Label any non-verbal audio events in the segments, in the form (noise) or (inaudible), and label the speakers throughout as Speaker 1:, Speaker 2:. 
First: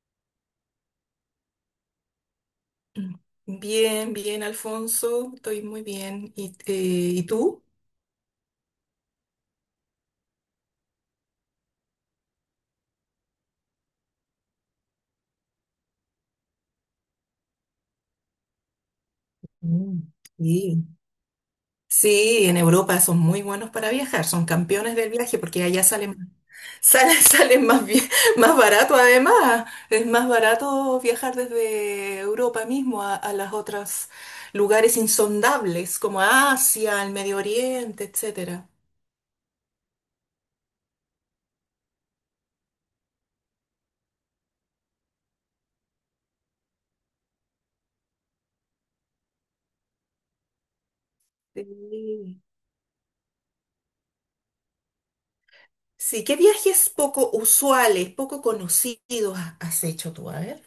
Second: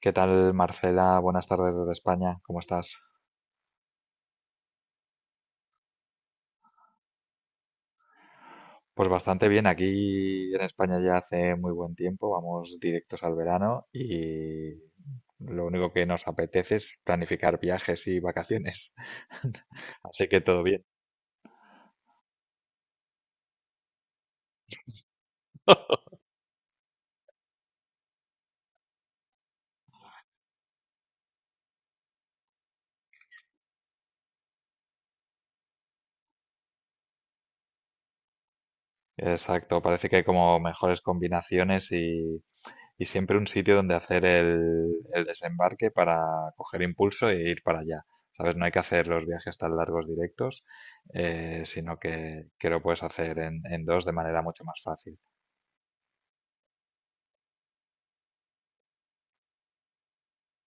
Speaker 1: ¿Qué tal, Marcela? Buenas tardes desde España. ¿Cómo estás?
Speaker 2: Bien, bien, Alfonso, estoy muy bien. ¿Y, y tú?
Speaker 1: Pues bastante bien. Aquí en España ya hace muy buen tiempo. Vamos directos al verano y lo único que nos apetece es planificar viajes y vacaciones. (laughs)
Speaker 2: Mm,
Speaker 1: Así que todo bien.
Speaker 2: sí. Sí, en Europa son muy buenos para viajar, son campeones del viaje porque allá
Speaker 1: (laughs)
Speaker 2: (laughs) salen más, más barato además. Es más barato viajar desde Europa mismo a las otras lugares insondables como Asia, el Medio Oriente, etcétera.
Speaker 1: Exacto. Parece que hay como mejores combinaciones y siempre un sitio donde hacer el desembarque para coger impulso e ir para allá. ¿Sabes? No hay que hacer los viajes tan largos directos, sino
Speaker 2: Sí.
Speaker 1: que lo puedes hacer en, dos de manera mucho más fácil.
Speaker 2: Sí, ¿qué viajes poco usuales, poco conocidos has hecho tú? A ver.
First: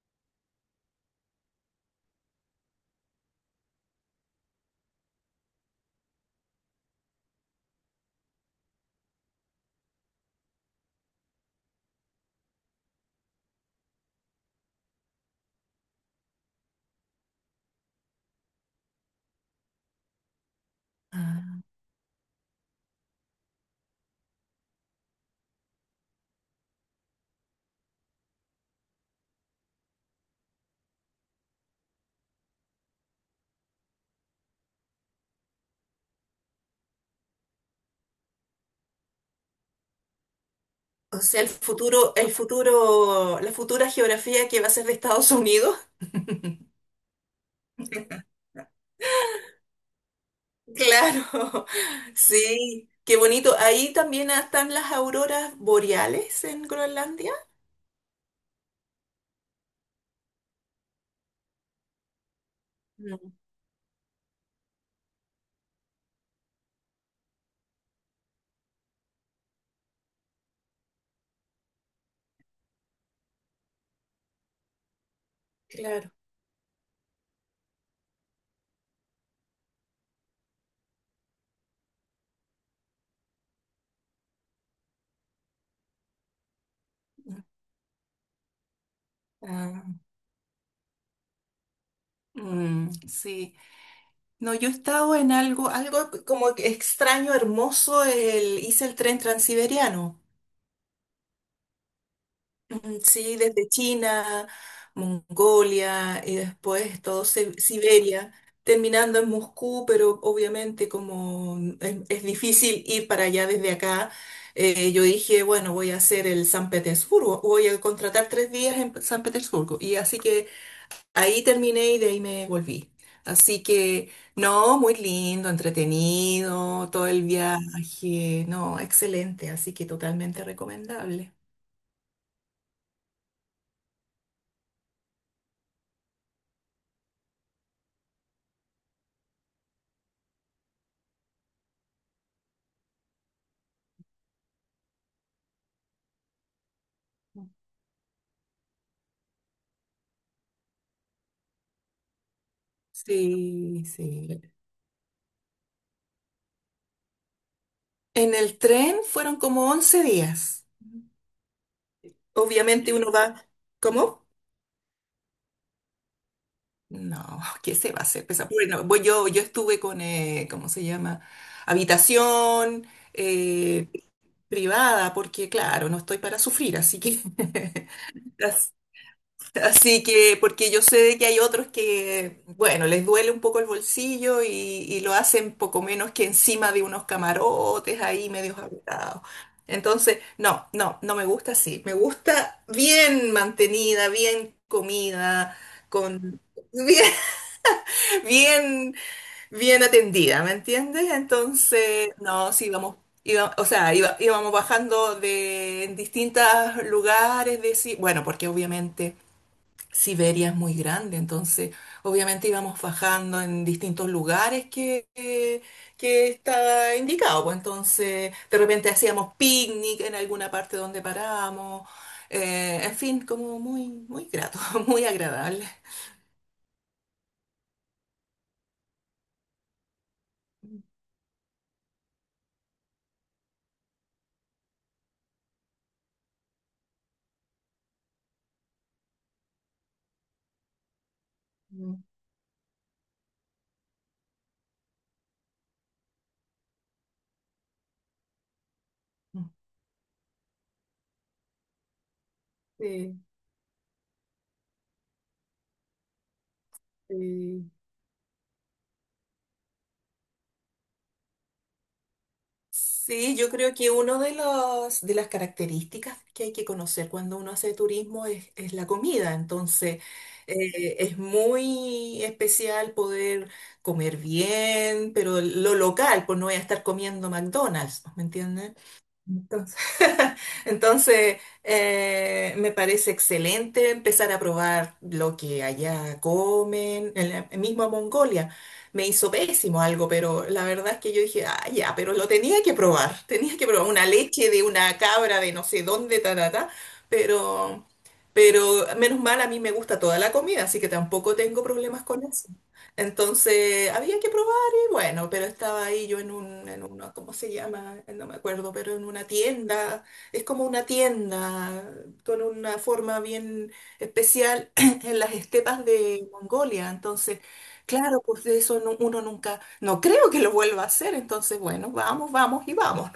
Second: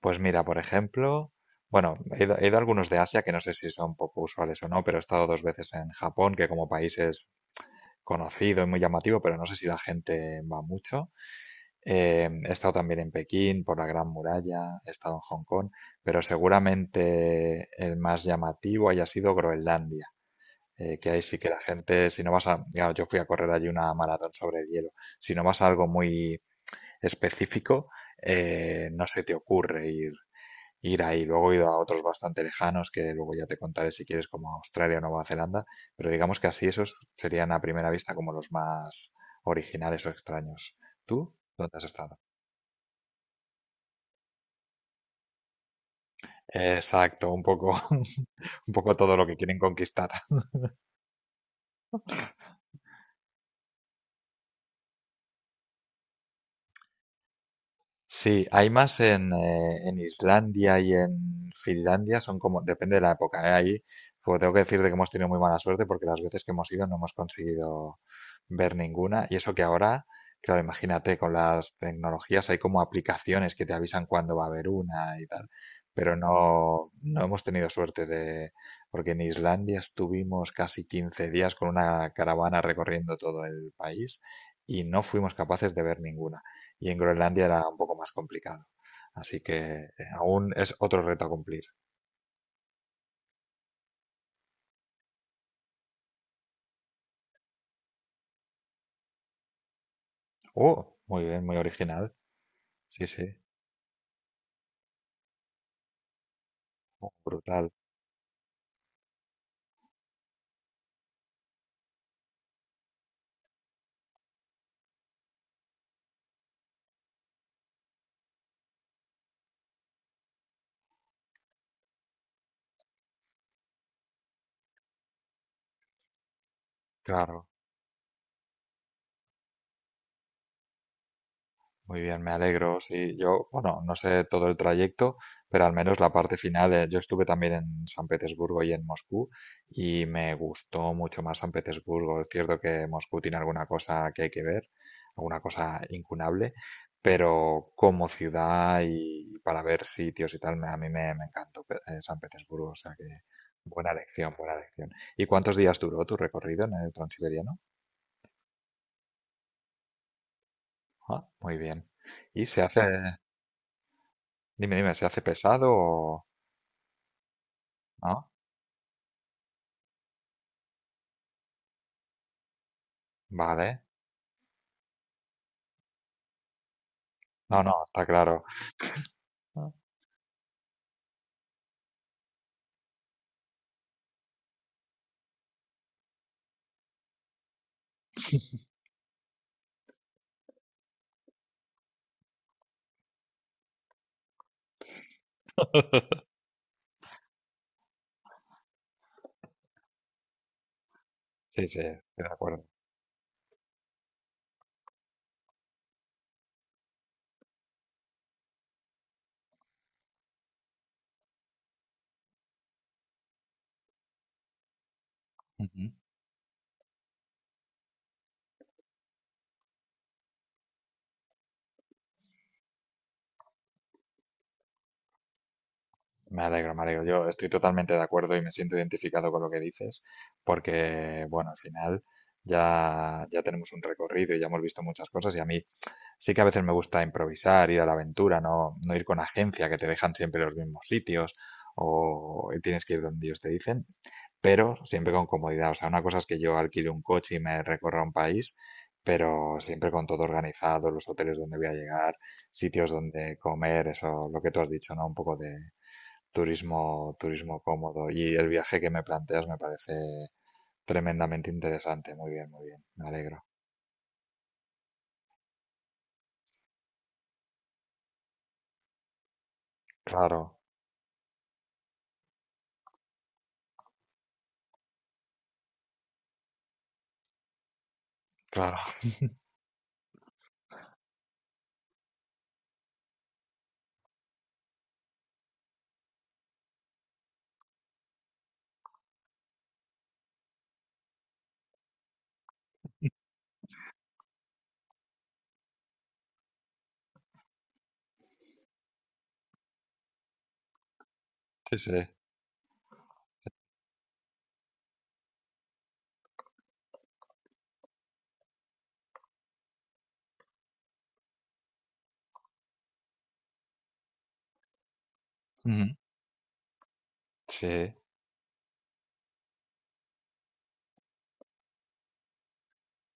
Speaker 1: Pues mira, por ejemplo, bueno, he ido a algunos de Asia que no sé si son poco usuales o no, pero he estado dos veces en Japón, que como país es conocido y muy llamativo, pero no sé si la gente va mucho. He estado también en Pekín, por la Gran Muralla, he estado en Hong Kong, pero seguramente el más llamativo haya sido Groenlandia, que ahí sí que la gente, si no vas a, claro, yo fui a correr allí una maratón sobre hielo, si no vas a algo muy específico, no se te ocurre ir ahí. Luego he ido a otros bastante lejanos, que luego ya te contaré si quieres, como Australia o Nueva Zelanda, pero digamos que así esos serían a primera vista como los más originales o extraños.
Speaker 2: O
Speaker 1: ¿Tú?
Speaker 2: sea,
Speaker 1: ¿Dónde has estado?
Speaker 2: el futuro, la futura geografía que va a ser de Estados Unidos. (laughs)
Speaker 1: Exacto, un poco, (laughs) un poco todo lo que quieren conquistar.
Speaker 2: Claro, sí, qué bonito. Ahí también están las auroras boreales en Groenlandia.
Speaker 1: Sí, hay más en Islandia y en Finlandia, son como, depende de la
Speaker 2: Mm,
Speaker 1: época, ¿eh? Ahí, pues tengo que decirte que hemos tenido muy mala suerte porque las veces que hemos ido no hemos conseguido ver ninguna. Y eso que ahora, claro, imagínate, con las tecnologías hay como aplicaciones que te avisan cuándo va a haber una y tal.
Speaker 2: claro.
Speaker 1: Pero no, no hemos tenido suerte de, porque en Islandia estuvimos casi 15 días con una caravana recorriendo todo el país y no fuimos capaces de ver ninguna y en Groenlandia era un poco más complicado. Así que
Speaker 2: Ah,
Speaker 1: eh, aún es otro reto a cumplir.
Speaker 2: mm, sí. No, yo he estado en algo, algo como que extraño, hermoso. Hice el tren transiberiano.
Speaker 1: ¡Oh! Muy bien, muy original.
Speaker 2: Mm,
Speaker 1: Sí, sí.
Speaker 2: sí, desde China, Mongolia y después
Speaker 1: Oh,
Speaker 2: todo
Speaker 1: brutal.
Speaker 2: Siberia, terminando en Moscú, pero obviamente como es difícil ir para allá desde acá, yo dije, bueno, voy a hacer el San Petersburgo, voy a contratar tres días en San Petersburgo. Y así que ahí terminé y de ahí me volví. Así que no, muy lindo, entretenido, todo el
Speaker 1: Claro.
Speaker 2: viaje, no, excelente, así que totalmente recomendable.
Speaker 1: Muy bien, me alegro. Sí, yo, bueno, no sé todo el trayecto, pero al menos la parte final, yo estuve también en San Petersburgo y en Moscú y me gustó mucho más San Petersburgo. Es cierto que Moscú tiene alguna cosa que hay que ver, alguna cosa incunable, pero como ciudad y para ver sitios y tal, a mí me encantó San Petersburgo, o sea que
Speaker 2: Sí,
Speaker 1: buena elección,
Speaker 2: sí.
Speaker 1: buena elección. ¿Y cuántos días duró tu recorrido en el Transiberiano?
Speaker 2: En el tren fueron como 11 días.
Speaker 1: Ah, muy bien. ¿Y se hace,
Speaker 2: Obviamente uno va, ¿cómo?
Speaker 1: dime, dime, se hace pesado o...
Speaker 2: No, (laughs) ¿qué se va a
Speaker 1: Ah,
Speaker 2: hacer? Pues, bueno, voy yo estuve con, ¿cómo se llama? Habitación
Speaker 1: vale.
Speaker 2: eh, privada, porque claro, no estoy para sufrir, así que
Speaker 1: No, no, está claro.
Speaker 2: (laughs) así.
Speaker 1: Ah.
Speaker 2: Así que, porque yo sé de que hay otros que, bueno, les duele un poco el bolsillo y lo hacen poco menos que encima de unos camarotes ahí medios apretados. Entonces, no, no, no me gusta así. Me gusta bien mantenida, bien comida,
Speaker 1: (laughs)
Speaker 2: con (laughs) bien, bien, bien atendida, ¿me entiendes?
Speaker 1: Sí, sí, estoy
Speaker 2: Entonces,
Speaker 1: de
Speaker 2: no,
Speaker 1: acuerdo.
Speaker 2: sí, vamos. Íbamos bajando de en distintos lugares, bueno, porque obviamente Siberia es muy grande, entonces obviamente íbamos bajando en distintos lugares que estaba indicado, pues entonces de repente hacíamos picnic en alguna parte donde parábamos, en fin, como muy grato, (laughs) muy agradable.
Speaker 1: Me alegro, me alegro. Yo estoy totalmente de acuerdo y me siento identificado con lo que dices, porque, bueno, al final ya, ya tenemos un recorrido y ya hemos visto muchas cosas y a mí sí que a veces me gusta improvisar, ir a la aventura, no, no ir con agencia que te dejan siempre los mismos sitios
Speaker 2: Mm,
Speaker 1: o tienes que ir donde ellos te dicen, pero siempre con comodidad. O sea, una cosa es que yo alquile un coche y me recorra un país, pero siempre con todo organizado, los hoteles donde voy a llegar, sitios
Speaker 2: sí,
Speaker 1: donde comer, eso, lo que tú has dicho, ¿no? Un poco de turismo, turismo
Speaker 2: sí.
Speaker 1: cómodo. Y el viaje que me planteas me parece tremendamente interesante. Muy bien, muy bien. Me
Speaker 2: Sí,
Speaker 1: alegro.
Speaker 2: yo creo que una de de las características que hay que conocer cuando uno hace turismo es la comida. Entonces,
Speaker 1: Claro,
Speaker 2: es muy especial poder comer bien, pero lo local, pues no voy a estar comiendo McDonald's, ¿me entiendes?
Speaker 1: claro. (laughs)
Speaker 2: Entonces, (laughs) entonces, me parece excelente empezar a probar lo que allá comen, en la misma Mongolia. Me hizo pésimo algo, pero la verdad es que yo dije, ah, ya, pero lo tenía que probar, (laughs) tenía que probar una leche de una cabra de no sé dónde, ta, ta, ta, pero, pero menos mal, a mí me gusta toda la comida, así que tampoco tengo
Speaker 1: Sí, sí.
Speaker 2: problemas con eso. Entonces, había que probar. Bueno, pero estaba ahí yo en un, en una, ¿cómo se llama? No me acuerdo, pero en una tienda, es como una tienda con una forma bien especial (clears throat) en las estepas
Speaker 1: Ujú.
Speaker 2: de Mongolia. Entonces,
Speaker 1: Sí.
Speaker 2: claro, pues de eso uno nunca, no creo que lo vuelva a hacer. Entonces, bueno, vamos, vamos y vamos.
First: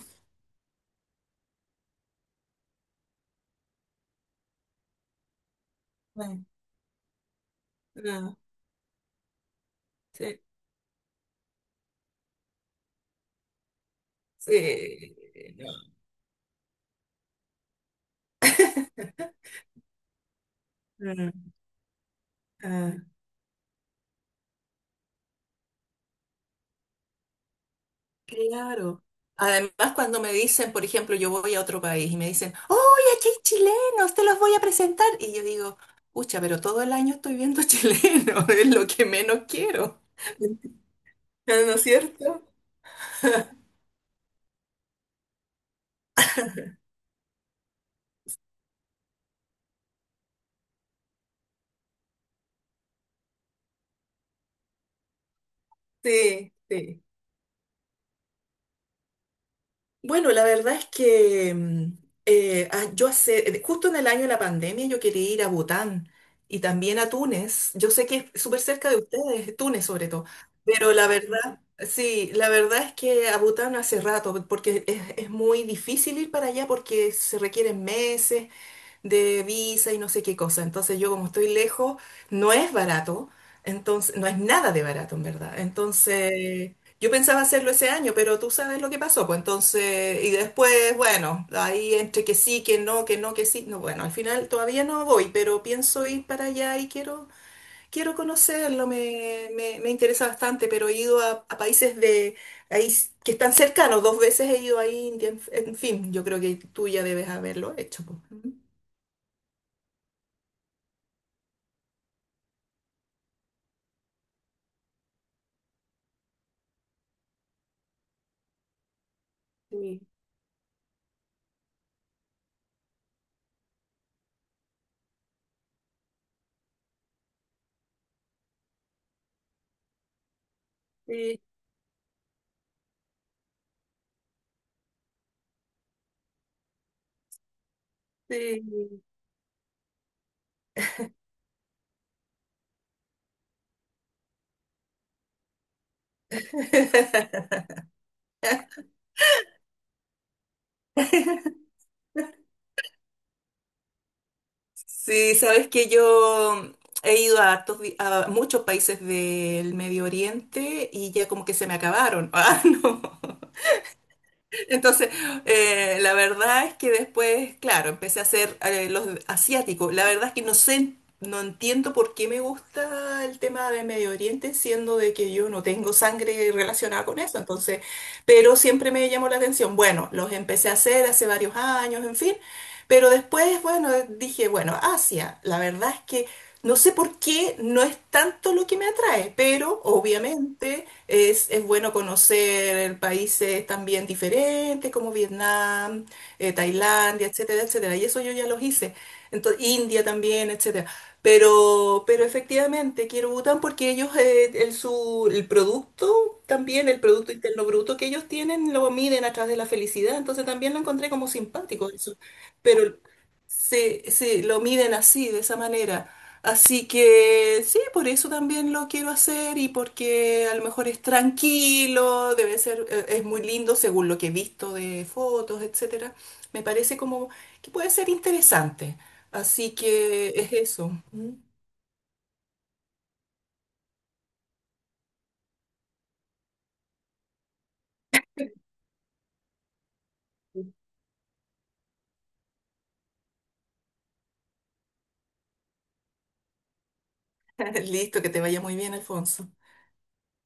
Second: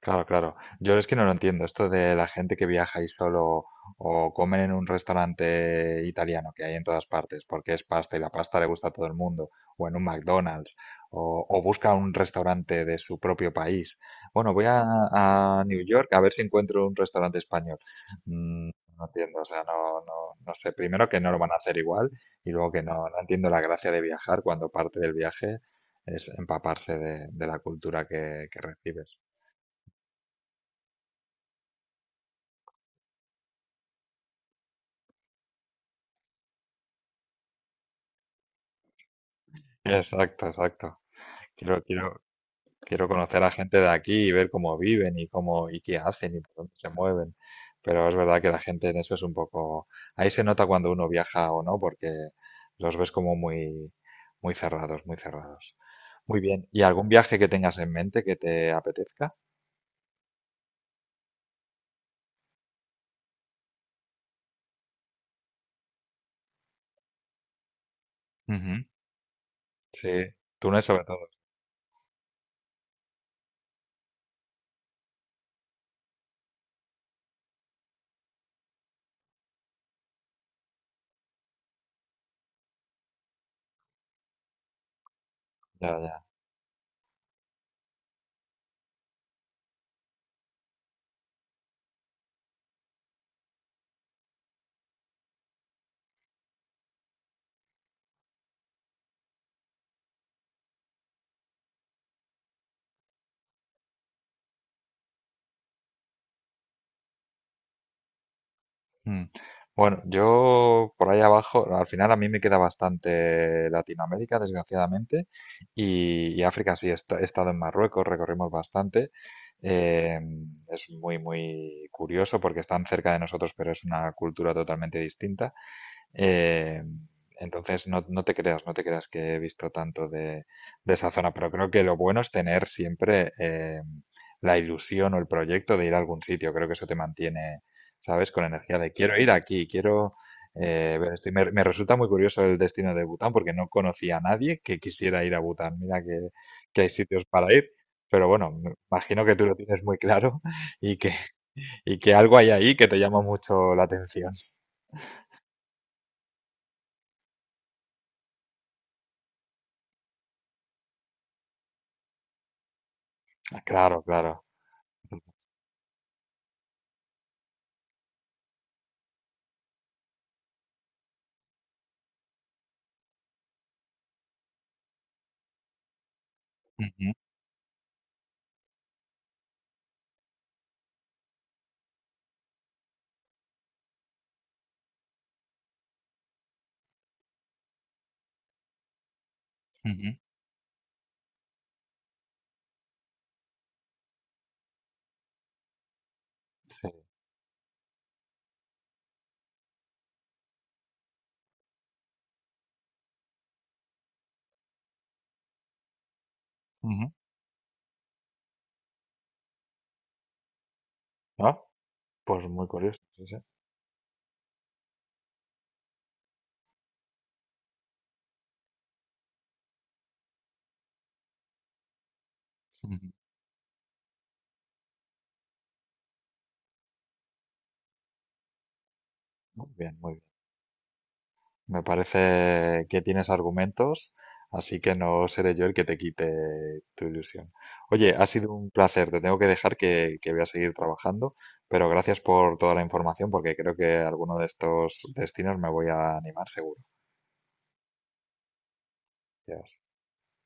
Speaker 1: Claro, claro. Yo es que no lo entiendo, esto de la gente que viaja y solo o comen en un restaurante
Speaker 2: (laughs) Bueno,
Speaker 1: italiano que hay en todas partes, porque es pasta y la
Speaker 2: ah,
Speaker 1: pasta le gusta a todo el mundo, o en un
Speaker 2: sí,
Speaker 1: McDonald's, o busca un restaurante de su propio país. Bueno, voy a,
Speaker 2: sí,
Speaker 1: New
Speaker 2: no.
Speaker 1: York a ver si encuentro un restaurante español. Mm, no entiendo, o sea, no, no, no sé. Primero que no lo van
Speaker 2: Mm,
Speaker 1: a hacer igual y luego que
Speaker 2: ah.
Speaker 1: no, no entiendo la gracia de viajar cuando parte del viaje es empaparse de, la cultura que
Speaker 2: Claro.
Speaker 1: recibes.
Speaker 2: Además, cuando me dicen, por ejemplo, yo voy a otro país y me dicen, "¡Oye, aquí hay chilenos! Te los voy a presentar." Y yo digo, pucha, pero todo el año estoy viendo chilenos, (laughs) es lo que menos quiero. (laughs)
Speaker 1: Exacto, exacto.
Speaker 2: ¿No
Speaker 1: Quiero,
Speaker 2: es
Speaker 1: quiero,
Speaker 2: cierto?
Speaker 1: quiero conocer a
Speaker 2: (laughs)
Speaker 1: gente de aquí y ver cómo viven y cómo y qué hacen y por dónde se mueven. Pero es verdad que la gente en eso es un poco. Ahí se nota cuando uno viaja o no, porque los ves como muy, muy cerrados, muy cerrados. Muy
Speaker 2: Sí,
Speaker 1: bien. ¿Y
Speaker 2: sí.
Speaker 1: algún viaje que tengas en mente que te apetezca?
Speaker 2: Bueno, la verdad es que yo hace, justo en el año de la pandemia yo quería ir a Bután y también a Túnez. Yo sé que es súper
Speaker 1: Ujú.
Speaker 2: cerca de ustedes, Túnez
Speaker 1: Sí,
Speaker 2: sobre todo,
Speaker 1: Túnez
Speaker 2: pero
Speaker 1: sobre
Speaker 2: la
Speaker 1: todo.
Speaker 2: verdad, sí, la verdad es que a Bután hace rato, porque es muy difícil ir para allá porque se requieren meses de visa y no sé qué cosa. Entonces yo como estoy lejos, no es barato, entonces no es nada de barato en verdad.
Speaker 1: Ya, ya.
Speaker 2: Entonces yo pensaba hacerlo ese año, pero tú sabes lo que pasó, pues entonces, y después, bueno, ahí entre que sí, que no, que no, que sí, no, bueno, al final todavía no voy, pero pienso ir para allá y quiero, quiero conocerlo, me interesa bastante, pero he ido a países de... Ahí, que están cercanos, dos veces he ido a India, en fin, yo creo que tú ya debes haberlo hecho, pues.
Speaker 1: Mm. Bueno, yo por ahí abajo, al final a mí me queda bastante Latinoamérica, desgraciadamente, y África sí, he estado en Marruecos, recorrimos bastante. Eh, es muy, muy curioso porque están cerca de nosotros, pero es una cultura totalmente distinta. Eh, entonces, no, no te creas, no te creas que he visto tanto de, esa zona,
Speaker 2: Sí,
Speaker 1: pero creo que lo bueno es tener siempre la ilusión o el proyecto de ir a algún sitio. Creo que eso te mantiene, ¿sabes? Con energía de
Speaker 2: sí.
Speaker 1: quiero ir aquí, quiero ver esto. Y me, resulta muy curioso el destino de Bután porque no conocía a nadie que quisiera ir a Bután. Mira que hay sitios para ir,
Speaker 2: (laughs)
Speaker 1: pero bueno, me imagino que tú lo tienes muy claro (laughs) y que, y que algo hay ahí que te llama mucho la atención.
Speaker 2: Sí, sabes que yo he ido a, hartos a muchos países del Medio Oriente y ya como que se me acabaron. (laughs) Ah, no.
Speaker 1: Ah, claro, claro.
Speaker 2: Entonces, la verdad es que después, claro, empecé a hacer los asiáticos. La verdad es que no sé, no entiendo por qué me gusta el tema de Medio Oriente, siendo de que yo no tengo sangre relacionada con
Speaker 1: (laughs)
Speaker 2: eso. Entonces, pero siempre me llamó la atención. Bueno, los empecé a hacer hace varios años, en fin. Pero después, bueno, dije, bueno, Asia, la verdad es que no sé por qué no es tanto lo que me atrae, pero
Speaker 1: Ujú.
Speaker 2: obviamente es bueno conocer países también diferentes como Vietnam,
Speaker 1: Sí.
Speaker 2: Tailandia, etcétera, etcétera. Y eso yo ya los hice. Entonces, India también, etcétera. Pero efectivamente quiero Bután porque ellos, el producto también, el
Speaker 1: Ujú.
Speaker 2: Producto Interno Bruto que ellos tienen, lo miden a través de la felicidad. Entonces también lo encontré como
Speaker 1: Ah,
Speaker 2: simpático eso.
Speaker 1: pues muy
Speaker 2: Pero
Speaker 1: curioso. Sí, sí.
Speaker 2: se lo miden así, de esa manera. Así que sí, por eso también lo quiero hacer y porque a lo mejor es tranquilo, debe ser,
Speaker 1: Ujú.
Speaker 2: es muy lindo según lo que he visto de fotos, etcétera. Me parece como que puede ser interesante.
Speaker 1: Muy
Speaker 2: Así
Speaker 1: bien, muy bien.
Speaker 2: que es eso.
Speaker 1: Me parece que tienes argumentos, así que no seré yo el que te quite tu ilusión. Oye, ha sido un placer. Te tengo que dejar que voy a seguir trabajando, pero gracias por toda la información porque creo que alguno de estos destinos me voy a animar seguro.
Speaker 2: (laughs) Listo, que te vaya muy bien, Alfonso.
Speaker 1: Ya